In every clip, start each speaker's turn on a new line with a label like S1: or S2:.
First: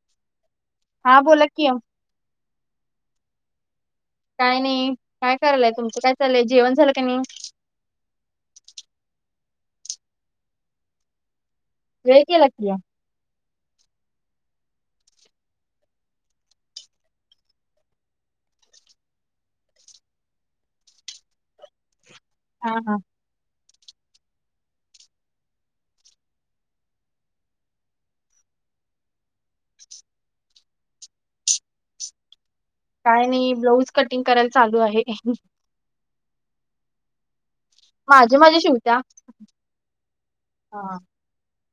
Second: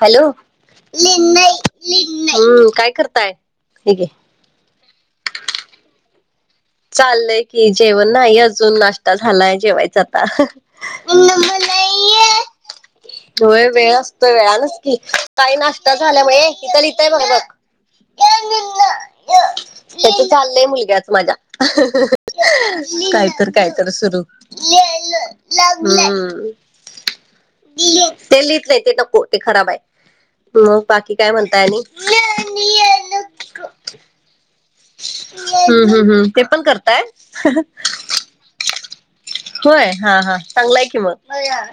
S1: Hello
S2: हा बोला की
S1: काय करताय हेे घे
S2: काय नाही काय करायलय तुमचं काय चाललंय जेवण झालं का नाही
S1: चालय कि जेवण नाही अजून नाश्ता झालाय जेवायचा आता
S2: वेळ केलाकीया
S1: होय वेळ असतोय वेळानच कि काही नाश्ता झाल्यामुळे तिथ लिहिताय बग बग तेचं चाललंय मुलग्याच माझ्या
S2: हा हा
S1: काय तर काहीतरं सुरू हम्म ते लित नाही ते नको ते खराब हाय मग बाकी काय म्हणताय आणि
S2: काय नाही ब्लाऊज कटिंग करायला चालू आहे
S1: हम्म हम्म हम्म ते पण करताय
S2: माझे माझे शिवत्या
S1: होय हा हा चांगलाय
S2: हा
S1: कि मग तयार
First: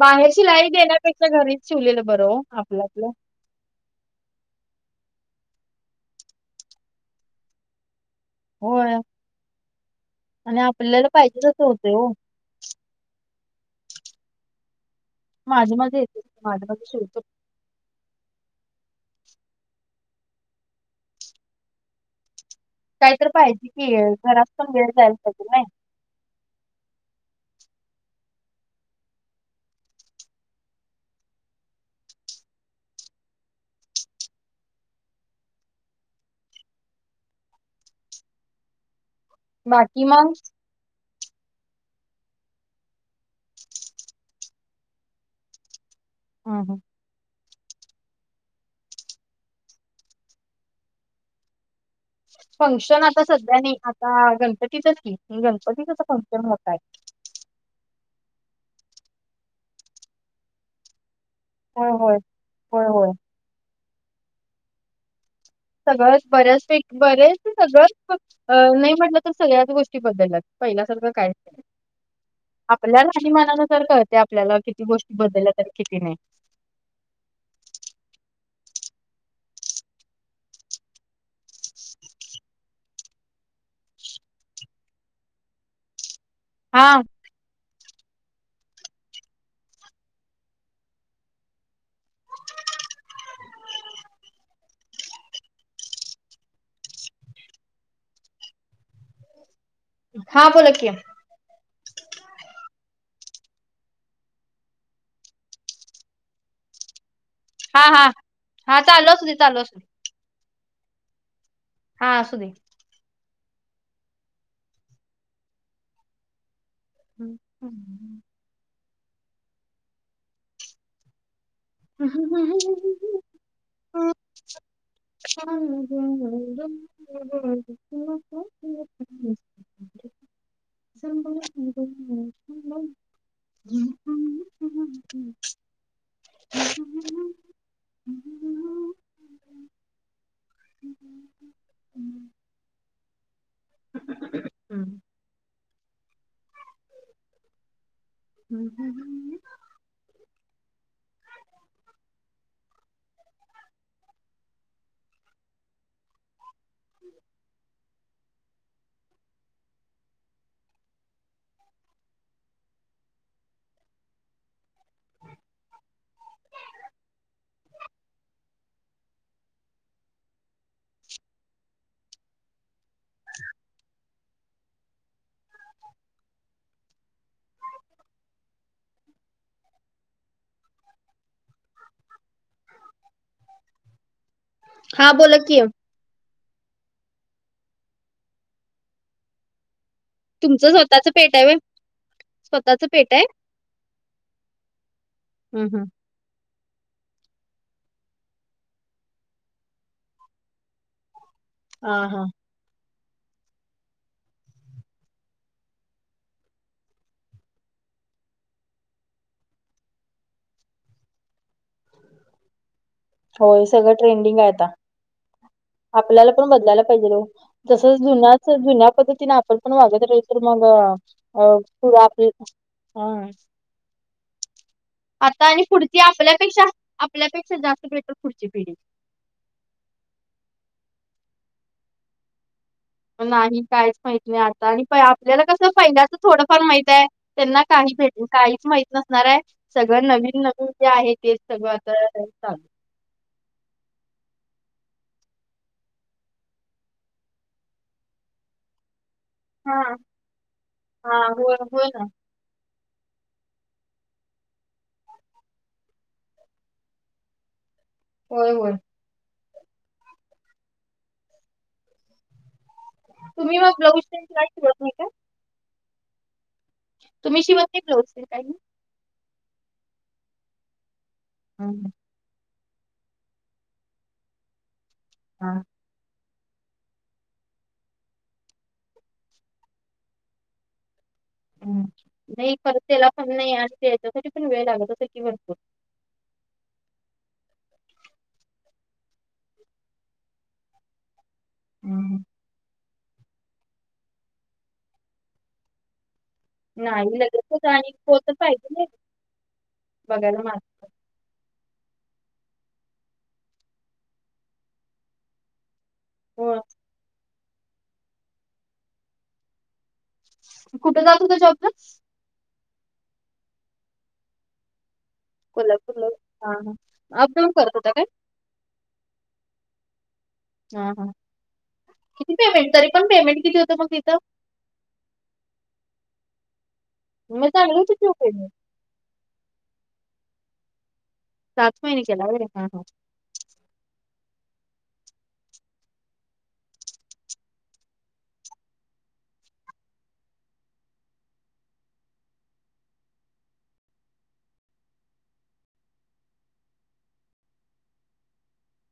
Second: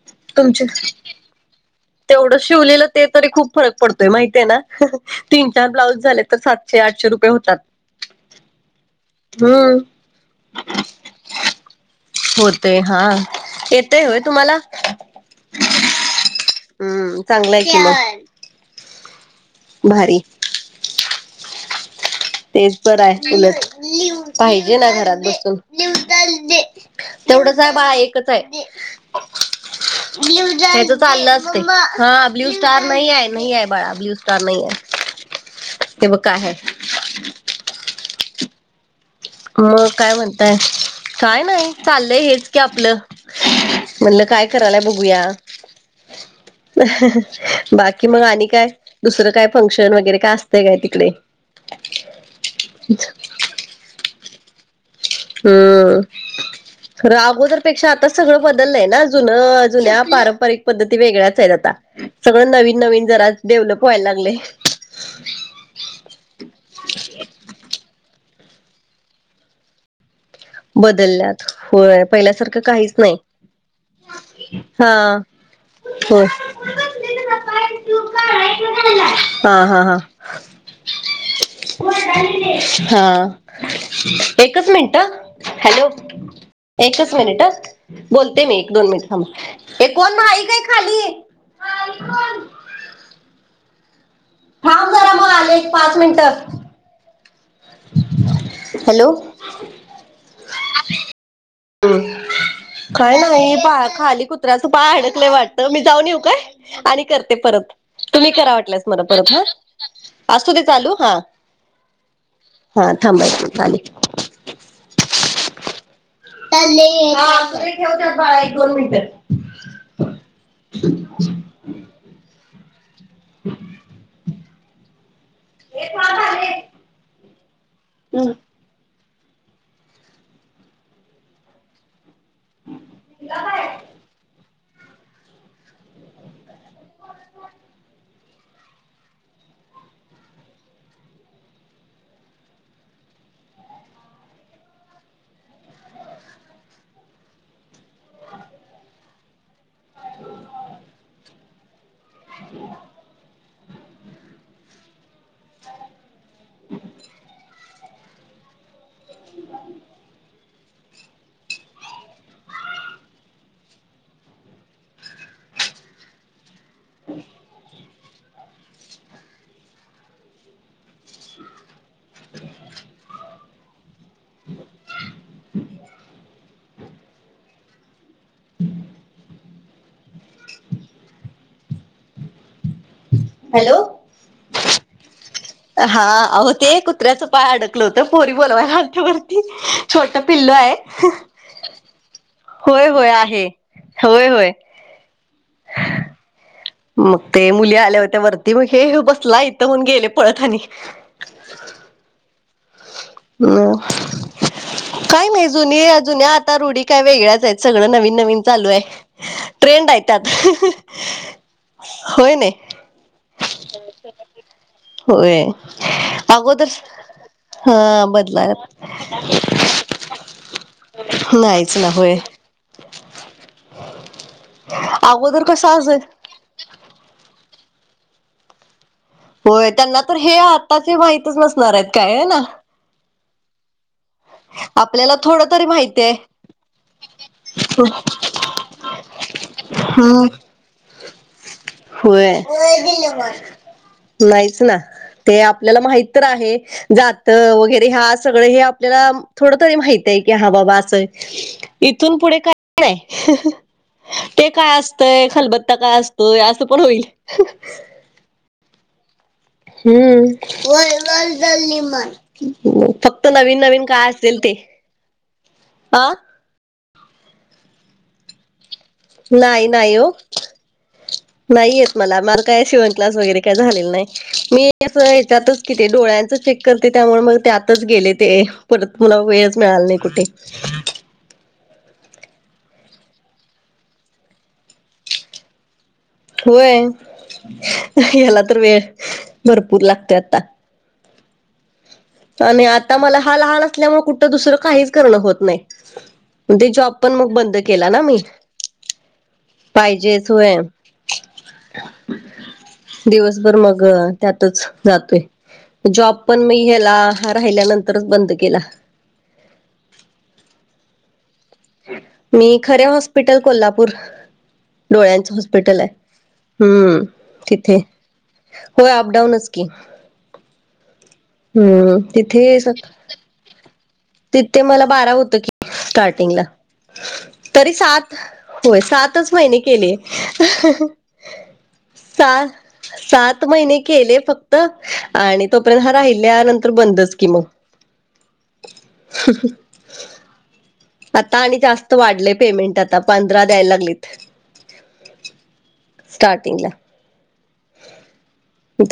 S2: बाहेर शिलाई देण्यापेक्षा घरीच शिवलेलं बरं
S1: तेवढं
S2: हो आपलं
S1: शिवलेलं ते
S2: आपलं
S1: तरी खूप फरक पडतोय माहती आहे ना तीन चार ब्लाऊज झाले तर सातशे आठशे रुपये होतात
S2: होय
S1: हम
S2: आणि आपल्याला पाहिजेच तस होते हो
S1: होते हा येतय होय तुम्हाला
S2: माझं माझं येतंय
S1: हम्म चांगलं आहे कि मग भारी तेच बरं
S2: काहीतरी
S1: आहे उलट,
S2: पाहिजे की घरात पण
S1: पाहिजे
S2: वेळ
S1: ना
S2: जायला
S1: घरात
S2: पाहिजे
S1: बसून.
S2: नाही
S1: तेवढंचाय बाळा, एकच हाय. ब्ल्यू हे तर चाललं असतय हा ब्ल्यू स्टार नाही आहे नई हाय बाळा, ब्ल्यू स्टार नई हाय.
S2: [inaudible]
S1: ते ब काय हाय. मग काय म्हणताय? काय नई चाललंय हेच की आपलं. म्हणलं काय करालाय बघूया.
S2: हं हं
S1: बाकी कि मग आणि काय, दुसरं काय फंक्शन वगैरे काय असतंय काय तिकडे?
S2: फंक्शन आता सध्या नई, आता गणपतीचच की गणपतीच फंक्शन होतय.
S1: अगोदर प पेक्षा आता सगळं बदलय ना, जुनं जुन्या पारंपरिक पद्धती वेगळ्या च आहेत आता.
S2: होय होय
S1: सगळ नवीन
S2: होय
S1: नवीन
S2: होय
S1: जरा डेव्हलप व्हाय लागलय.
S2: सगळंच बऱ्याच पैकी बरेच सगळंच [unintelligible] नाही म्हटलं तर सगळ्याच गोष्टी बद्दलल्यात. पहिल्यासारखं काय,
S1: बदलल्यात होय पहिल्यासारखं काहीच
S2: आपल्या
S1: नाही
S2: राहणीमानानुसार कळतंय आपल्याला किती गोष्टी
S1: हा
S2: बदलल्या तरी किती नाही.
S1: होय हा हा हा. हा एकच मिनटं अ. हॅलो!
S2: हा
S1: एकच मिनिट अ. बोलते मी एक दोन मिनिट थांबा, हे कोण नाय काय खाली? थांब जरा मग आले एक पाच मिनिटात. हॅलो!
S2: हा बोला की.
S1: [unintelligible] काय नाही, पाया खाली कुत्र्याचं पाय अडकलंय वाटतं, मी जाऊन येऊ काय? आणि कर ते परत,
S2: हा हा
S1: तुम्ही करा
S2: हा
S1: वाटल्यास मला
S2: चालू असू
S1: परत
S2: दे
S1: ह,
S2: चालू असू दे
S1: असूदे चालू हा.
S2: हा असूदे.
S1: हा थांबायचं चाले. हा [unintelligible] ठेवते बाळा एक दोन मिनिटं. [unintelligible]
S2: [unintelligible] [unintelligible]
S1: ह.
S2: [unintelligible] मग [unintelligible] [unintelligible] [unintelligible] हू. हम् हम् ह् [inaudible]
S1: ह [inaudible]
S2: हम् [inaudible] [inaudible]
S1: हॅलो.
S2: हा बोला की
S1: हा आहो ते कुत्र्याचं पाय अडकलं होतं, पोरी बोलवायला आलत्या वरती. छोटं पिल्लू
S2: तुमचं
S1: हाय.
S2: स्वतःच पेट आहे व्हय स्वतःच पेट आहे.
S1: होय होय
S2: हू हू.
S1: मग ते मुली आल्या होत्या वरती, मग हे ह्यो बसलाय इथं म्हणून गेले पळत आणि
S2: हा हा.
S1: म. काय नाही, जुनी जुन्या आता रुढी काय वेगळ्याच आहेत, सगळं नवीन नवीन चालू हाय. ट्रेंड आहे त्यात होय नाही.
S2: होय सगळं ट्रेंडिंग आहे आता
S1: होय
S2: आपल्याला पण
S1: अगोदर
S2: बदलायला पाहिजे ओ. तसच
S1: हा
S2: जुन्याच
S1: बदलाय
S2: जुन्या पद्धतीने आपण पण वागत राहील तर मग अ
S1: नाहीच ना
S2: पुढ
S1: होय
S2: आपली हम.
S1: [inaudible]
S2: आता आणि
S1: कसं
S2: पुढची
S1: असेल
S2: आपल्यापेक्षा आपल्यापेक्षा जास्त भेटल पुढची पिढी.
S1: होय त्यांना तर हे आताची माहतीच नसणार आहेत काय हे ना.
S2: नाही कायच माहत नाही आज आणि आपल्याला
S1: थोडं तरी
S2: कसं पहिल्या
S1: माहिती आहे.
S2: असं थोडंफार माहित आहे त्यांना काही भेट काहीच माहित नसत. असणार आहे सगळं
S1: हम्म.
S2: नवीन नवीन जे आहे तेच सगळं आता
S1: हो
S2: चालू
S1: दिल मग. नाहीच ना ते आपल्याला माहित तर आहे जात वगैरे ह्या सगळं हे आप आपल्याला थोड तरी
S2: हा
S1: माहितय की हा बाबा असंय
S2: हां. होय, होय ना.
S1: इथून पुढे काहीच नाय. ते काय असतय खलबत्ता काय असतोय असं पण होईल.
S2: होय होय.
S1: [unintelligible] फक्त
S2: तुम्ही
S1: नवीन
S2: मग
S1: नवीन
S2: ब्लाऊज
S1: काय
S2: तेन
S1: असेल ते
S2: शिवत नाही का?
S1: अ
S2: तुम्ही शिवत नाही ब्लाउजच काही?
S1: नाही नाही हो नाही
S2: हं,
S1: येत मला मा काय शिवण क्लास वगैरे काय झालेल नाही मी
S2: हां.
S1: त्यातच ते डोळ्यांचं चेक करते त्यामुळे मग ते आतच गेले ते परत मला वेळच मिळाल नाही कुठे [unintelligible]
S2: हम नाही खर त्यालापण नाही असते याच्यासाठी पण वेळ लागत असेल की भरतो.
S1: होय. ह्याला तर वेळ भरपूर लागतोय आता.
S2: हं, हं.
S1: आणि आता मला हा लहान असल्यामुळे कुठं दुसरं काहीच करणं होत नाही. ते जॉब पण
S2: नाही
S1: मग बंद
S2: लगेचच
S1: केला
S2: आणि
S1: ना मी
S2: कोणतर पाहिजे नाही
S1: पाहिजेच
S2: बघायला
S1: होय.
S2: माणसं.
S1: दिवसभर मग त्यातच जातोय. जॉब पण म
S2: होय.
S1: ह्याला राहिल्यानंतरच बंद केला.
S2: कुठे जात होता जॉबवर
S1: मी खरे हॉस्पिटल कोल्हापूर. डोळ्यांचं हॉस्पिटल आहे
S2: कोल्हापूरला. हां, हां.
S1: हम्म
S2: अपडाऊन करत
S1: तिथे.
S2: होता काय?
S1: होय अप डाऊनच की.
S2: हा हा
S1: हम्म
S2: किती
S1: तिथे
S2: पेमेंट तरी पण पेमेंट किती होतं मग ती
S1: तिथे मला बारा होत की स्टार्टिंगला
S2: मग
S1: तरी
S2: चांगलं होतं की ओ
S1: सात
S2: पेमेंट.
S1: होय सातच महिने केले स
S2: महिने केला व्हय?
S1: सात
S2: हां, हां.
S1: सात महिने केले फक्त आणि तोपर्यंत हा राहिल्या नंतर बंदच की मग [inaudible] आता आणि जास्त वाढलेय पेमेंट आता पंधरा द्यायला लागलेत स्टार्टिंगला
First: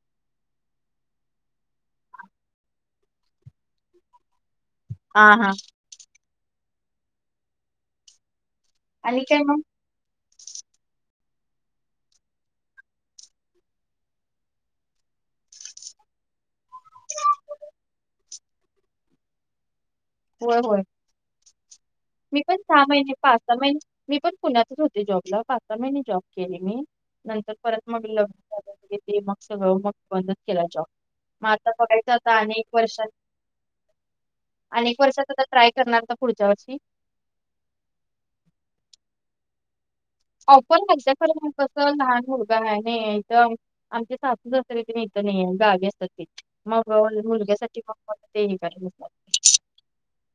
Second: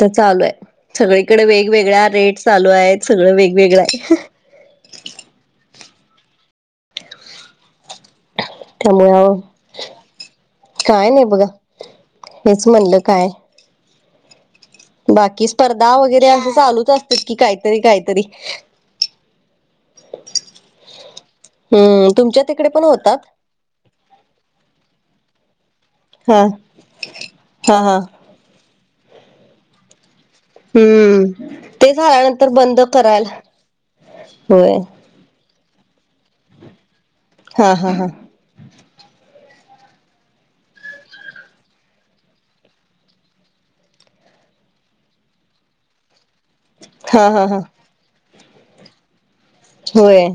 S1: तस चालू आहे सगळीकडे वेगवेगळ्या रेट चालू आहेत सगळं वेगवेगळं आहे.
S2: हा हा.
S1: त्यामुळे
S2: आणि काय मग?
S1: काय नाही बघा हेच म्हणलं काय. बाकी स्पर्धा वगैरे असं चालूच असत कि काहीतरी काहीतरी.
S2: होय होय
S1: हम्म
S2: मी
S1: तुमच्या
S2: पण
S1: तिकडे
S2: सहा महिने
S1: होतात
S2: पाच सहा महिने मी पण पुण्यातच होते जॉबला पाच महिने जॉब
S1: हा
S2: केले मी नंतर
S1: हा
S2: परत
S1: हा
S2: मग ल मक्ष म [unintelligible]
S1: हम्म ते झाल्यानंतर
S2: अनेक
S1: बंद
S2: वर्षात
S1: कराल.
S2: अनेक वर्षात त आता ट्राय करणार ना पुढच्या वर्षी
S1: हा हा हा
S2: ऑफर वयचं खरं म कसं लहान मुलगा आहे ना एकदम आमचे सासूच असते ते न तर नाहीे गागे असतात ते मग
S1: हा हा हा
S2: मुलग्यासाठीठी म तेही कराय
S1: होय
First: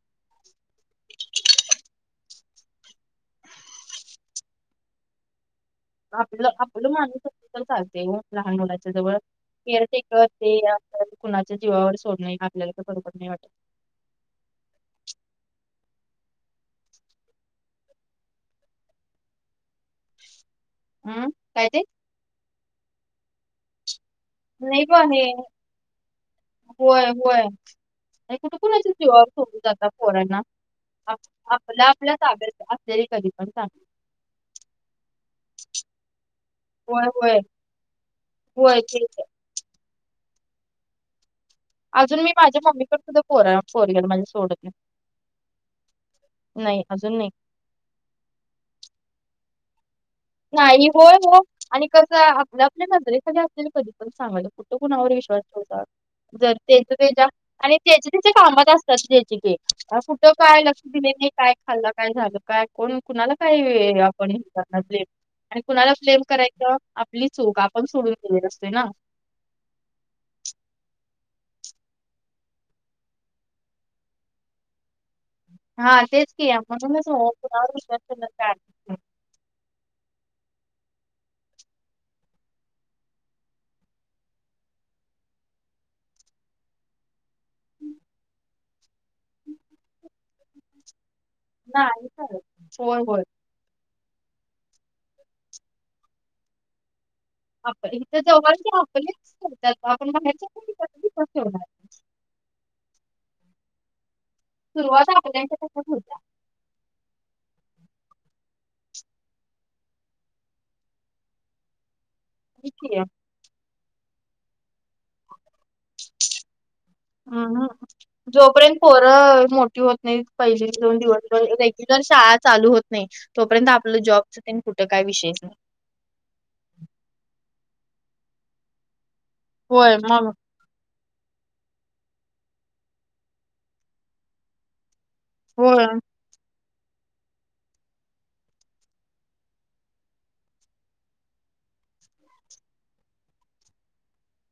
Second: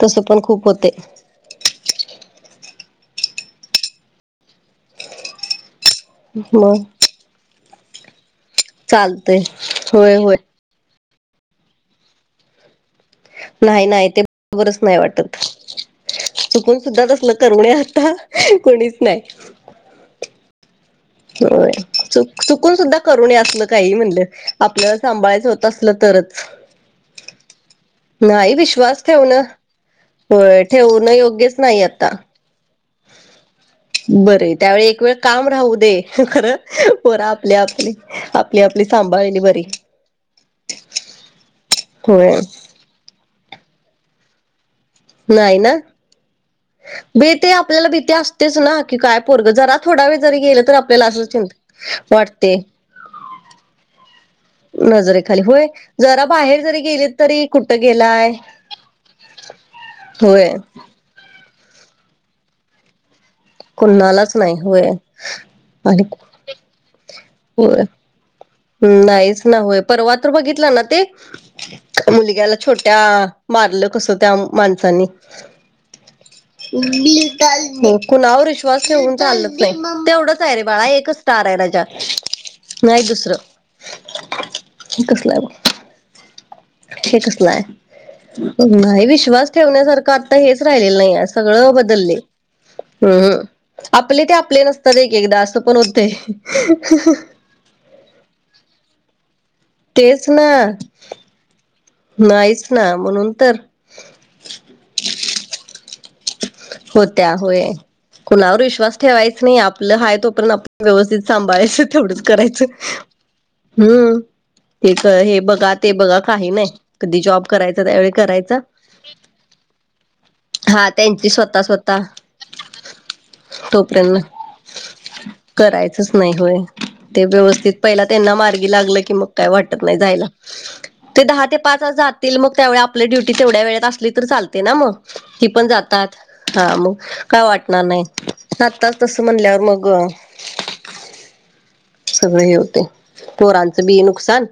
S1: तस पण खूप होते
S2: [unintelligible] आपलं
S1: मग
S2: आपलं माणूस असत तर चालते लहान मुलाच्या जवळ
S1: चालतय
S2: केअर
S1: होय होय
S2: टेकते. कुणाच्या जीवावर सोड नाही. आपल्याला बरोबर नाही वाटत.
S1: नाही नाही ते बरोबरच नाही वाटत चुकून सुद्धा तसल करुणे आता कोणीच नाही.
S2: हम्म काय
S1: होय
S2: ते
S1: च चुकून सुद्धा करून न असलं काही म्हणलं
S2: नाही ग
S1: आपल्याला
S2: हे
S1: सांभाळायचं होत. असलं तरच
S2: होय होय
S1: नाही
S2: कुणाच्या
S1: विश्वास
S2: जीवावर
S1: ठेवणं
S2: सोडून जातात. पोरांना
S1: होय ठेवणं योग्यच नाही
S2: आपल्या
S1: आता
S2: आपल्या ताब्यात तरी कधी पण
S1: बरं त्यावेळी एक वेळ काम राहू दे खरं
S2: होय
S1: बरं
S2: होय
S1: आपले आपले आपली आपली सांभाळणी बरी
S2: ह अजून मी
S1: होय
S2: माझ्या मम्मीकडे सुद्धा पोरा पोरीला मी सोडत नाही.
S1: नाही ना
S2: नाही अजून नाही
S1: भीती आपल्याला भीती असतेच ना की काय पोरगजरात थोडा वेळ जरी गेलं तर
S2: नाही
S1: आपल्याला
S2: होय
S1: असं
S2: हो आणि
S1: चिंता
S2: कसं
S1: वाटते.
S2: आपल्या नजरेखाली असलेली आपल्याला कधी पण सांगलं. कुठ कुणावर विश्वास
S1: नजरेखाली होय
S2: ठेवत.
S1: जरा
S2: जर
S1: बाहेर जरी
S2: त्याच
S1: गेले
S2: त्याच्या
S1: तरी
S2: आणि
S1: कुठं
S2: त्याचे
S1: गेलाय
S2: त्यांच्या कामात असतात. जची ग कुठं
S1: होय
S2: काय लक्ष दिले नाही. काय खाल्लं काय झालं काय कोण कुणाला काही आपण
S1: कुणालाच
S2: हे
S1: नाही
S2: करणार
S1: होय
S2: आणि कुणाला ब्लेम करायच्यां आपली चूक
S1: होय
S2: आपण सोडून गेलेली असते. ना
S1: नाहीच नावे परवा तर बघितला ना ते? मुलग्याला छोट्या मारलं कसं त्या माणसानी
S2: हातेच की म्हणूनच कुणावर विश्वास ठेवण्यात
S1: कुणावर
S2: काय
S1: विश्वास
S2: अर्थ
S1: ठेवून चाललच नाही तेवढच आहे. रे बाळा एकच स्टार आहे. राजा नाही दुसरं हे कसलं आहे. ब हे कसलंय नाही विश्वास ठेवण्यासारखं आता हेच राहिलेलं नाही. आहे सगळं
S2: नाही नाही
S1: बदलले
S2: चालत होय
S1: हम्
S2: होय
S1: हम आपले ते आपले नसतात. एक एकदा असं पण होत.
S2: आप इथे जवळ क आपलेच
S1: तेच ना
S2: ह
S1: नाहीच ना म्हणून तर
S2: सुरुवात आपल्याच्या होत.
S1: होत्या होय कुणावर विश्वास ठेवायच नाही. आपलं हा तोपर्यंत आपण व्यवस्थित सांभाळायचं तेवढच करायचं
S2: की
S1: हम् ते हे बघा ते बघा काही नाही कधी जॉब करायचा त्यावेळी करायचा
S2: फोरं मोठी होत नाही पहिली
S1: हा
S2: दोन
S1: त्यांची
S2: दिवस
S1: स्वतः
S2: रेग्युलर
S1: स्वतः
S2: शाळा चालू होत नाही. तोपर्यंत आपलं जॉबच त्यांनी कुठं काय विशेष नाही.
S1: च नाही होय ते व्यवस्थित पहिला त्यांना मार्गी लागलं की मग काय वाटत
S2: होय
S1: नाही जायला.
S2: मग
S1: ते दहा ते पाचज जातील. मग त्यावे आपली ड्युटी तेवढ्या वेळात असली तर चालते. ना मग ती पण
S2: होय
S1: जात. हा मग का वाटणार नाय आत्ताच तसं म्हणल्यावर मग
S2: [unintelligible]
S1: सगळ हे होतय पोरांचं बी नुकसान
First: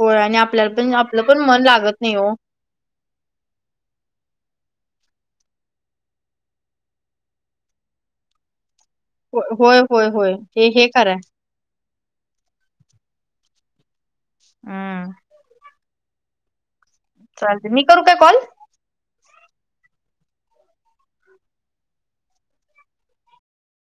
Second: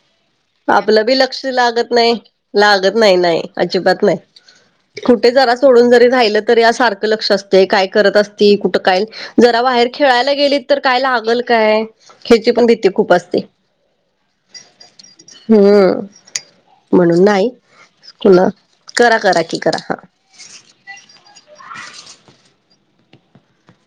S2: होय आणि आपल्याला पण
S1: बी
S2: आपलं पण
S1: लक्ष
S2: मन लागत नाय
S1: नाही
S2: ओ
S1: लागत नाय नाय अजिबात नाय. कुठे जरा सोडून जरी राहिलं तरी या सारखं लक्ष असतय काय करत अस की कुठ काय
S2: होय
S1: जरा
S2: होय
S1: बाहेर
S2: होय
S1: खेळायला
S2: होय.
S1: गेलीत
S2: हे
S1: तर
S2: हे
S1: काय
S2: खरंय.
S1: लागल काय हेची पण भीती खूप असते.
S2: आ
S1: हम्म म्हणून नाही
S2: चालते मी करू काय कॉल?
S1: कुन करा करा की करा हा